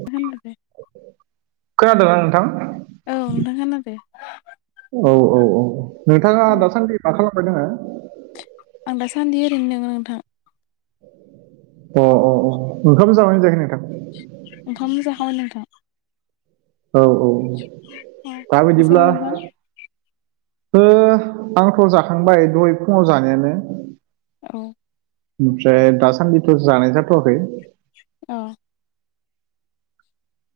[unintelligible] खोनादोंमोना नोंथां? औ नोंथां खोनादो औ औ औ नोंथाङा दासान्दि मा खालामबाय दोङो? आं दासान्दि ओरैनो दोङो नोंथां। अ अ अ ओंखाम जाबायना जायाखै नोंथां? ओंखाम जाखांबाय नोंथां औ औ अ दा [unintelligible] बिदिब्ला नोंथां ओ आंथ' जाखांबाय दहाय फुङाव जानायानो। औ ओमफ्राय दासान्दिथ' जानाय जाथ'वाखै औ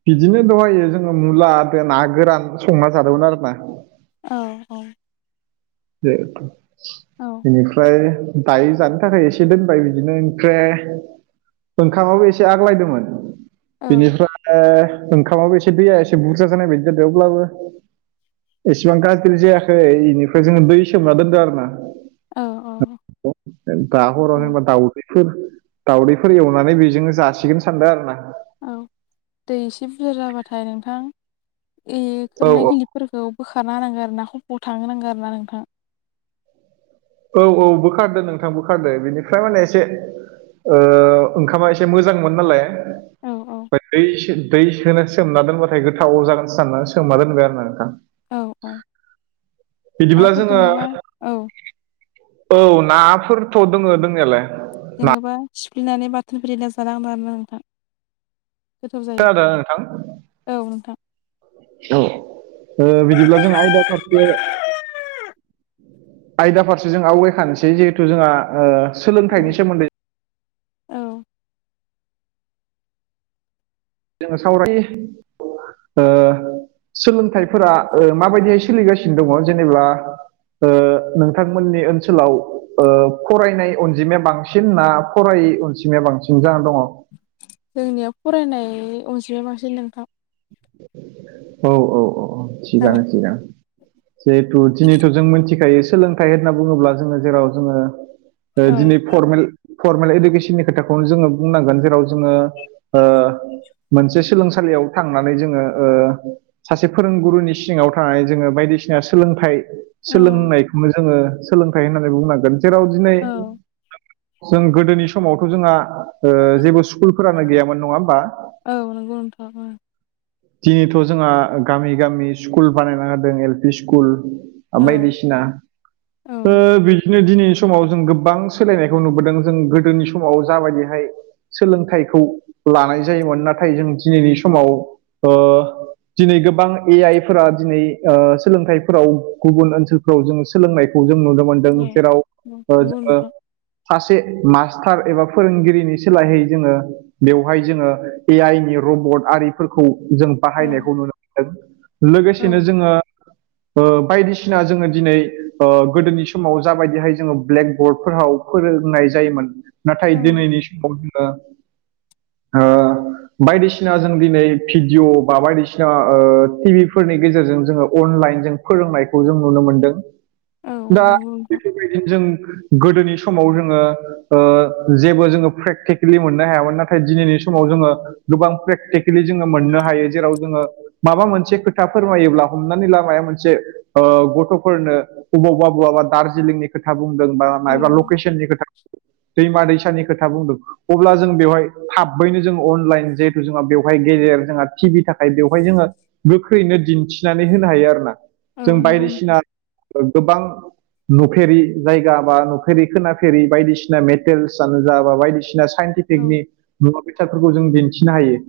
बिदिनो दहायो जोङो मुला द ना गोरान संना जादोंमोन आरोना औ औ औ बेनिफ्राय दायो जानो थाखाय एसे दोनबाय बिदिनो ओमफ्राय ओंखामाबो एसे आग्लायदोंमोन औ बेनिफ्राय ओंखामाबो एसे दैया एसे बुरजा जानाय बायदि जादों अब्लाबो एसिबां गाज्रि जायाखै बेनिफ्राय जोङो दै सोमना दोनदों आरो ना औ दा हराव जेनेबा दाउदै फोर दाावदैफोर एवनानै बेजोंनो जासिगोन सानदों आरो ना औ दै एसे बुरजा जाबाथाय नोंथां ए औ खोबनाय औ खिनिखौ फोरखौ बोखारना होनांगोन आरो ना खफखौ थां नांगौ आरो ना नोंथां औ औ बोखारदो नोंथां बोखारदो बिनिफ्राय माने एसे ओ ओंखामा एसे मोजांमोन नालाय औ औ ओ दै एसे होनानैसो सोमना दोनबाथाय गोथाव जागोन सानना सोमना दोनबाय आरो ना नोंथां औ औ बिदिब्ला नाफोर जोङो दोङोबा औ औ नाफोरथ' दङ दंनायालाय दोङोबा सिफ्लिनानै बाथोन फोरिला ब्रेना जानो हागोन मोन आरोना नोंथां गोथाव जायो खोनादोना नोंथां औ नोंथां औ ओ बिदिब्ला जों आयदाफोर आयदा फारसे जों आवगायखानोसै जिहेथु जोंहा ओ सोलोंथाइनि औ सोमोन्दै औ जोङो सावराय ओ सोलोंथाइफोरा माबायदिहाय सोलिगासिनो दङ जेनेबा ओ नोंथांमोननि ओनसोलाव ओ फरायनाय अनजिमाया बांसिन सिन ना फराय अनजिमाया बांसिन जानानै दङ जोंनियाव फरायनाय अनजिमाया बांसिन नोंथां औ औ औ औ थिगानो थिगानो जिहेथु दिनैथ' जों मिथिखायो सोलोंथाइ होनना बुङोब्ला जोङो जेराव जोङो ओ औ दिनै फरमेल फरमेल इडुकेसननि खोथाखौनो जोङो बुंनांगोन जेराव जोङो ओ मोनसे सोलोंसालियाव थांनानै जोङो ओ सासे फोरोंगुरुनि सिङाव थानाय जोङो बायदिसिना सोलोंथाइ औ सोलोंनायखौनो जोङो सोलोंथाइ होननानै बुंनांगोन जेराव दिनै औ [inaudible] जों गोदोनि समावथ' जोंहा ओ जेबो स्कुलफोरानो गैयामोन नङा ओमबा औ नोंगौ नोंथां दिनैथ' जोंहा गामि गामि स्कुल बानायना होदों एल पि स्कुल औ बायदिसिना औ ओ दिनैनि समाव जों गोबां सोलायनायखौ नुबोदों जों गोदोनि समाव जाबायदिहाय सोलोंथाइखौ लानाय जायोमोन नाथाय जों दिनैनि समाव ओ दिनै गोबां ए आइफोरा दिनै ओ सोलोंथाइफोराव गुबुन ओनसोल फ्राव जोङो सोलोंनायखौ जों नुनो मोनदों जेराव औ ओ नंगौ जोङो नोंथां सासे मास्टार एबा फोरोंगिरिनि सोलायहै जोङो बेवहाय जोङो ए आइ नि रर्बट आरिफोरखौ जों औ बाहायनायखौ नुनो मोनदों औ लोगोसेनो जोङो [inaudible] ओ बायदिसिना जोङो दिनै ओ गोदोनि समाव जाबायदिहाय जोङो ब्लेक बर्डफोराव फोरोंनाय जायोमोन नाथाय औ दिनैनि समाव जोङो ओ बायदिसिना जों दिनै भिडिय' बा बायदिसिना ओ टि भिफोरनि गेजेरजों जोङो अनलाइन जों फोरोंनायखौ जों नुनो मोनदों औ दा नंगौ नोंथां बेफोरबायदि जों गोदोनि समाव जोङो ओ जेबो जोङो प्रेक्टिकेलि मोननो हायामोन नाथाय दिनैनि समाव जोङो गोबां प्रेक्टिकेलि जोङो मोननो हायो जेराव जोङो माबा मोनसे खोथा फोरमायोब्ला हमनानै ला माया मोनसे ओ गथ'फोरनो बबावबा बवाबा दार्जिलिंनि खोथा बुंदों बा औ मायबा लकेसननि खोथा दैमा दैसानि खोथा बुंदों अब्ला जों बेवहाय थाबैनो जों अनलाइन जिहेथु जोंहा बेव बेवहाय गेजेर जोंहा टिभि थाखाय बेवहाय जोङो गोख्रैनो दिन्थिनानै होनो हायो आरोना। औ जों नंगौ नोंथां बायदिसिना गोबां नुफेरि जायगा बा नुफेरि खोनाफेरि बायदिसिना मेटेरेल्सआनो जा बा बायदिसिना साइन्टिफि कनि औ मुवा बेसादफोरखौ जों दिन्थिनो हायो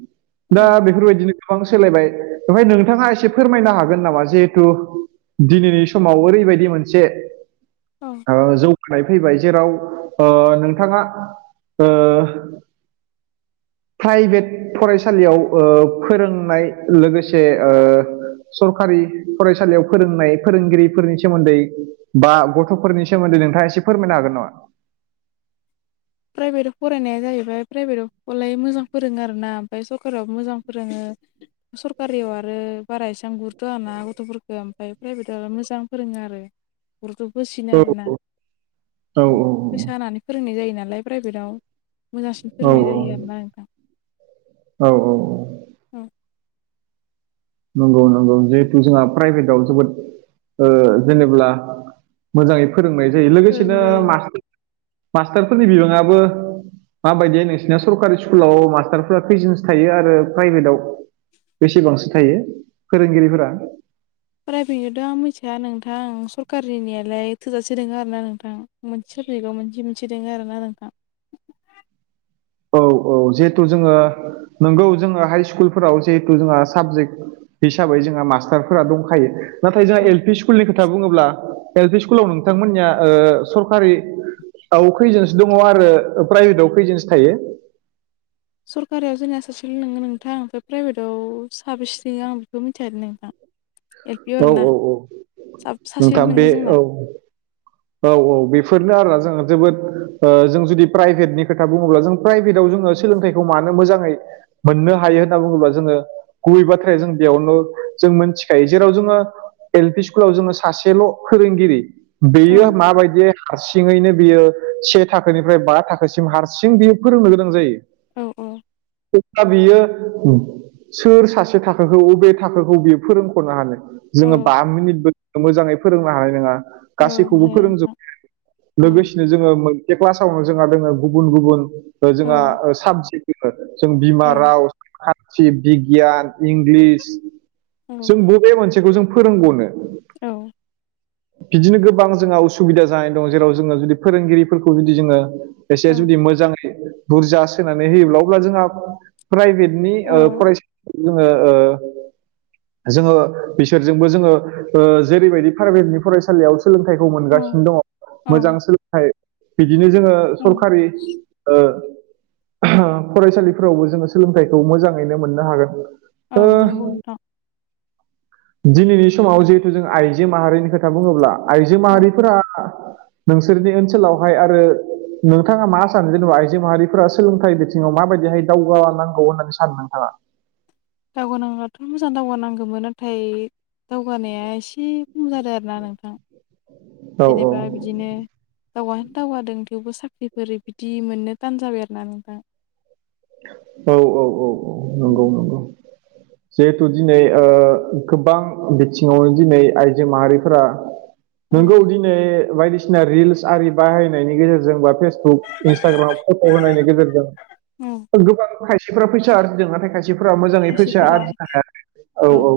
दा औ बेफोरबायदिनो गोबां सोलायबाय बेवहाय नोंथाङा एसे फोरमायनो हागोन नामा? जिहेथु दिनैनि समाव ओरैबायदि मोनसे औ ओ जौ फैबाय जेराव नोंथाङा प्राइभेट सालियाव ओ फोरोंनाय लोगोसे ओ सरखारि फरायसालियाव फोरोंनाय फोरोंगिरिफोरनि सोमोन्दै बा गथ'फोरनि सोमोन्दै नोंथाङा एसे फोरमायनो हागोन नामा? प्राइभेटआव फरायनाया जाहैबाय प्राइभेटआवलाय मोजां फोरोङो आरोोना ओमफ्राय सरकारियाव मोजां फोरोङो सरकारियाव आरो बारा एसां गुरुतआ ना गथ'फोरखौ ओमफ्राय प्राइभेटआव मोजां फोरोङो आरो। गुरत बोसिनो औ आरोना औ फैसा होनानानै फोरोंनाय जायो नालाय प्राइभेटाव मोजांसिन औ फोरोंनाय जायो आरोना नोंथां। औ औ औ। औ नंगौ नंगौ जिहेथु जोंहा प्राइभेटाव जोबोद ओ जेनेब्ला मोजाङै फोरोंनाय जायो लोगोसेनो फोरोंनाय जायो मा मास्टारफोरनि बिबाङा माबायदि नोंसिनिना सरकारि स्कुलाव मास्टारफोरा फैजिन्स थायो आरो प्राइभेटआव बेसेबांसो थायो फोरोंगिरिफोरा। प्राइभेटजोंथ' आं मिथिया नोंथां सरकारिनियालाय थोजासे दोङ आरोना नोंथां। मोनसे साबजेक्टआव मोनसे मोनसे दङ आरोना नोंथां। औ औ जिहेथु जोङो नोंगौ जोङो हाइ स्कुलफोराव जिहेथु जोंहा साबजेक्ट हिसाबै जोंहा मास्टारफोरा दंखायो नाथाय जोंहा औ एल पि स्कुल स्कुलनि खोथा बुङोब्ला बे स्कुलाव नोंथांमोननिया सरखारि औ खैजोनसो दङ आरो प्राइभेटआव खैजोनसो थायो। सरकारियाव जोंनिया सासेल' नोंङो नोंथां ओमफ्राय प्राइभेटाव साबेस्रि आं बेखौ मिथिखादों नोंथां। एल पि अ औ आर ना औ औ सासे नोंथां बे नोङो जोंना औ औ औ बेफोरनो आरोा जों जोबोद जों जुदि प्राइभेटनि खोथा बुङोब्ला जों प्राइभेटाव जोङो सोलोंथाइखौ मानो मोजाङै मोननो हायो होनना बुङोब्ला जोङो गुबै बाथ्राया जों बेयावनो जों मोनथिखायो। जेराव जोङो एल पि स्कुलाव जोङो सासेल' फोरोंगिरि औ बेयो माबायदि हारसिङैनो बियो से थाखोनिफ्राय बा थाखोसिम हारसिं बियो फोरोंनो गोनां जायो। औ औ औ। द बियो सोर सासे थाखोखौ बबे थाखोखौ बियो फोरोंख'नो हानो। औ जोङो बा मिनिटबो मोजाङै फोरोंनो हानाय नङा औ गासैखौबो ओमफ्राय नोंथां फोरोंजोबबाय औ लोगोसेनो जोङो मोनसे क्लासावनो जोंहा दोङो गुबुन गुबुन औ जोंहा साबजेक्ट जों औ बिमा राव सथि बिगियान इंलिस औ जों बबे मोनसेखौ जों फोरोंग'नो औ बिदिनो गोबां जोंहा उसुबिदा जानानै दं जेराव जोङो जुदि फोरोंगिरिफोरखौ जुदि जोङो औ एसे जुदि मोजाङै बुरजा सोनानै होयोब्ला अब्ला जोंहा प्राइभेट नि ओ फरायसा जोङो ओ जोङो बिसोरजोंबो जोङो ओ जेरैबायदि प्राइभेटनि फरायसालियाव सोलोंथाइखौ औ मोनगासिनो दङ' औ मोजां सोलों थाइ बिदिनो जोङो औ सरखारि ओ फरायसालिफोरावबो जोङो सोलोंथाइखौ मोजाङैनो मोननो हागोन औ नंगौ ओ नोंथां दिनैनि समाव जिहेथु जों आइजो माहारिनि खोथा बुङोब्ला आइजो औ माहारिफोरा नोंसोरनि ओनसोलावहाय आरो नोंथाङा मा सानो जेनेबा आइजो माहारिफोरा सोलोंथाइ बिथिङाव माबायदिहाय दावगानांगौ होननानै सानो नोंथाङा? दावगानांब्लाथ' मोजां दावगानांगौमोन नाथाय दावगानाया एसे खम जादों आरोना नोंथां औ जेनेबा बिदिनो दावा दावगादों थेवबो साख्रिफोर बिदि मोननो तान जाबाय आरोना नोंथां औ औ औ औ नंगौ उम नंगौ [inaudible] जिहेथु दिनै ओ गोबां बिथिङावनो दिनै आइजो माहारिफोरा नोंगौ दिनै बायदिसिना रिल्स आरि बाहायनायनि गेजेरजों बा फेसबुक इन्सटाग्राम फट' होनायनि गेजेरजों औ गोबां खायसेफ्रा फैसा आरजिदों नाथाय खायसे मसिफोरा मोजाङै फैसा खायसेफोरा आरजिनो हाया औ औ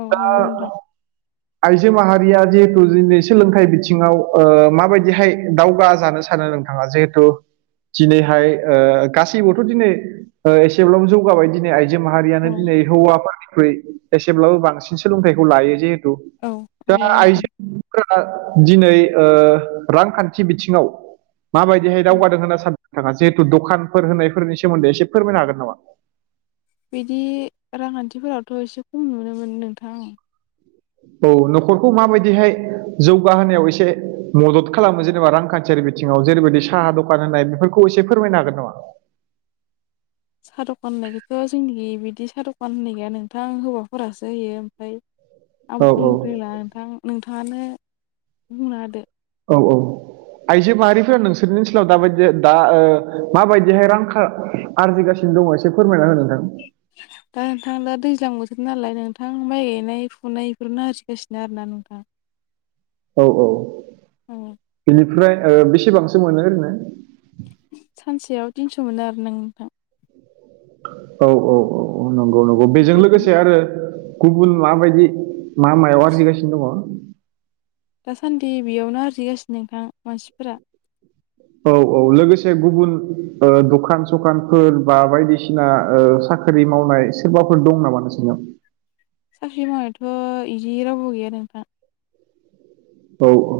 औ नंगौ नोंथां दा आइजो माहारिया जिहेथु दिनै सोलोंथाइ बिथिङाव ओ माबायदिहाय दावगाजानो सानो नोंथां थाङा जिहेथु दिनैहाय ओ गासैबो थ' दिनै ओ एसेब्लाबो जौगाबाय दिनै आइजो माहारियानो औ दिनै हौवाफोरनिख्रुइ एसेब्लाबो बांसिन सोलोंथाइखौ लायो जिहेथु औ औ दा लायो नोंथां आइजो फोरा नो दिनै ओ रांखान्थि बिथिङाव माबायदिहाय औ दावगादों होनना सानो नोंथाङा जिहेथु द'खानफोर होनायफोरनि सोमोन्दै एसे फोरमायनो हागोन नामा? बिदि रांखान्थिफोरावथ' एसे खम नुनो मोनो नोंथां औ न'खरखौ माबायदिहाय जौगाहोनायाव एसे मदद खालामो जेनेबा रांखान्थियारि बिथिङाव जेरैबायदि साहा दखान होनाय बेफोरखौ एसे फोरमायनो हागोन नामा? सा दखान होननायखौथ' जोंनि बिदि सा दखान होनाय गैया नोंथां हौवाफोरासो होयो ओमफ्राय आं औ बुंनो औ रोंला नोंथां नोंथाङानो बुंना होदो औ औ आइजो माहारिफोरा नोंसोरनि ओनसोलाव दाबायदि दा ओ माबायदिहाय रां खा आरजिगासिनो दङ' एसे फोरमायना हो नोंथां दा नोंथां दा दैज्लां बोथोर नालाय नोंथां माइ गायनाय फुनाय इफोरनो आरजिगासिनो आरोना नोंथां [inaudible] औ औ औ बिनिफ्राय ओ बेसेबांसो मोनो ओरैनो? सानसेयाव तिनस' मोनो आरो नों नोंथां औ औ औ नंगौ नंगौ बेजों ओमफ्राय लोगोसे आरो गुबुन माबायदि मा मायाव आरजिगासिनो दङ '? दासान्दि बेयावनो आरजिगासिनो नोंथां मानसिफोरा औ औ लोगोसे गुबुन ओ दखान-सखानफोर बा बायदिसिना ओ साख ख्रि मावनाय सोरबाफोर दं नामा नोंसोरनियाव? साख्रि मावनायथ' इदि रावबो गैया नोंथां औ औ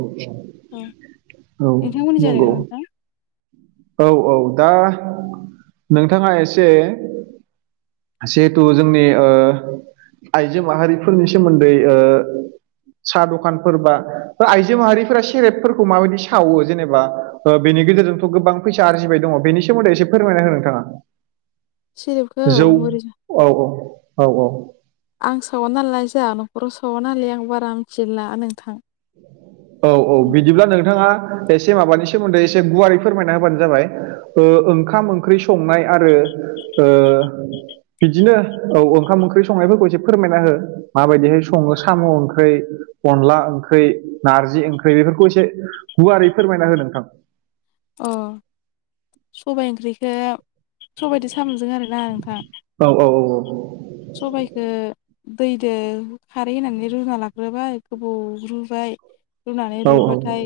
औ औ नोंथांमोननि जादों नंगौ नोंथां औ औ दा नोंथाङा एसे जिहेथु जोंनि ओ आइजो माहारिफोरनि सोमोन्दै ओ साहा दखानफोर बा ओ आइजो माहारिफोरा सेरेबफोरखौ माबायदि सावो जेनेबा ओ बेनि गेजेरजोंथ' गोबां फैसा आरजिबाय दङ बेनि सोमोन्दै एसे फोरमायना हो नोंथाङा सेरेबखौ जौ [unintelligible] औ औ औ औ आं सावा नालाय जाहा न'खराव सावानालाय आं बारा मिथिलाय लाङा नोंथां। औ औ बिदिब्ला नोंथाङा एसे माबानि सोमोन्दै एसे गुवारै फोरमायना होबानो जाबाय। ओ ओंखाम ओंख्रि संनाय आरो ओ बिदिनो औ ओंखाम ओंख्रि संनायफोरखौ एसे फोरमायना हो माबायदिहाय सङो साम' ओंख्रै अनला ओंख्रै नारजि ओंख्रै बेफोरखौ एसे गुवारै फोरमायना हो नोंथां अ सबाइ ओंख्रिखो सबाइदो सामजों आरोना नोंथां औ औ औ औ औ सबाइखो दैदो खारै होनानै रुना लाग्रोबाय गोबोव रुबाय रुनानै औ रुइबाथाय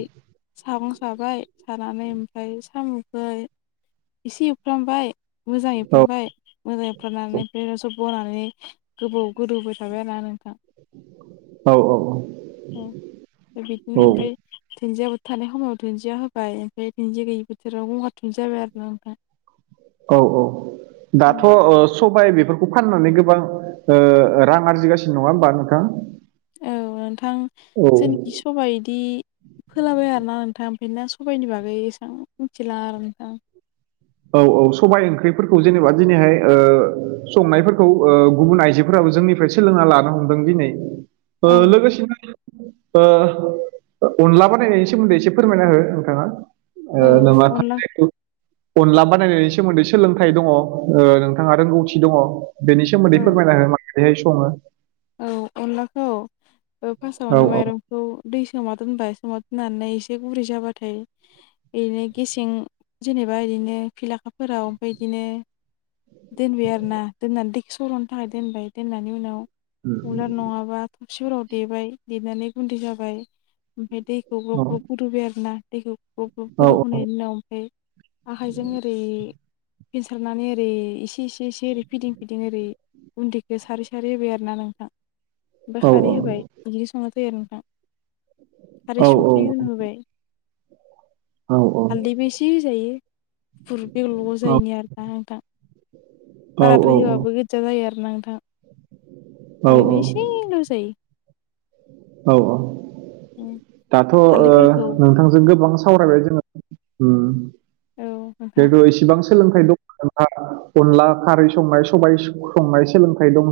सागं साबाय सानानै ओमफ्राय सामुखो इसे एवफ्रामबाय मोजां एवफ्रामबाय मोजां एवफ्रामनानै ओमफ्राय [unintelligible] बनानै गोबाव गोदौहोबाय थाबाय आरोना नोंथां। औ ए औ बिब्दिनो ओमफाय धुन्दियाबो थानाय खमाव धुन्दिया होबाय ओमफाय धुन्दिया गैयि बोथोराव गगार धुन्दिया होबाय आरो ना नोंथां। [inaudible] औ औ औ दाथ' ओ सबाय बेफोरखौ फाननानै गोबां ओ रां आरजिगासिनो नङा होमबा नोंथां? औ नोंथां औ जेनिखि सबाय इदि फोलाबाया आरोना नोंथां बेनोना सबाइनि बागै एसां मिथिलाय लाङा आरोना नोंथां। औ औ सबाय ओंख्रिफोरखौ जेनेबा दिनैहाय ओ संनायफोरखौ ओ गुबुन आइजोफोराबो जोंनिफ्राय सोलोंना लानो हमदों दिनै ओ औ लोगोसेनो ओ अनला बानायनायनि सोमोन्दै एसे फोरमायना हो नोंथाङा ओ औ अनला [unintelligible] अनला बानायनायनि सोमोन्दै सोलोंथाइ दङ ओ नोंथाङा रोंगौथि दङ बेनि सोमोन्दै औ फोरमायना हो मागोदैहाय सङो औ अनलाखौ ओ फासावनो माइरं खौ दै सोमना दोनबाय सोमना दोननानै एसे गुरै जाबाथाय इदिनो गेसें जेनेबा इदिनो फिलाखाफोराव ओमफाय इदिनो दोनबाय आरोना दोननानै दैखो सर'नो थाखाय दोनबाय दोननानै उनाव उलार नङाबा थबसिफोराव देबाय देनानै गुन्दै जाबाय ओमफाय दै खौ ग्लब ग्लब गोदौबाय आरो ना दैखौ ग्लब ग्लब गोदौहोनाय नि उनाव ओमफाय आखाइजों ओरै फेनसारनानै ओरै इसे इसे इसे ओरै फिदिं फिदिं ओरै गुन्दैखो सारै सारै होबबाय आरोना नों ओमफाय खारै होबाय बिदिनो संनाय जायो आरो नोंथां। खारै औ सुंख्रि होना होबाय औ औ हालदैबो इसे होजायो। फुर बेग्ल' ग्ल' जायैनि आरोना नोंथां औ बाराद्राय होबाबो गोदजा जायो आरोना नोंथां ओरैनो एसेल' होजायो। औ औ उम दाथ' ओ हालदैफोरखौ नोंथांजों गोबां सावरायबाय जोङो उम औ नोंथां जेहेतु इसिबां सोलोंथाइ दं नोंथाङा अनला खारै संनाय सबाय संनाय सोलोंथाइ दं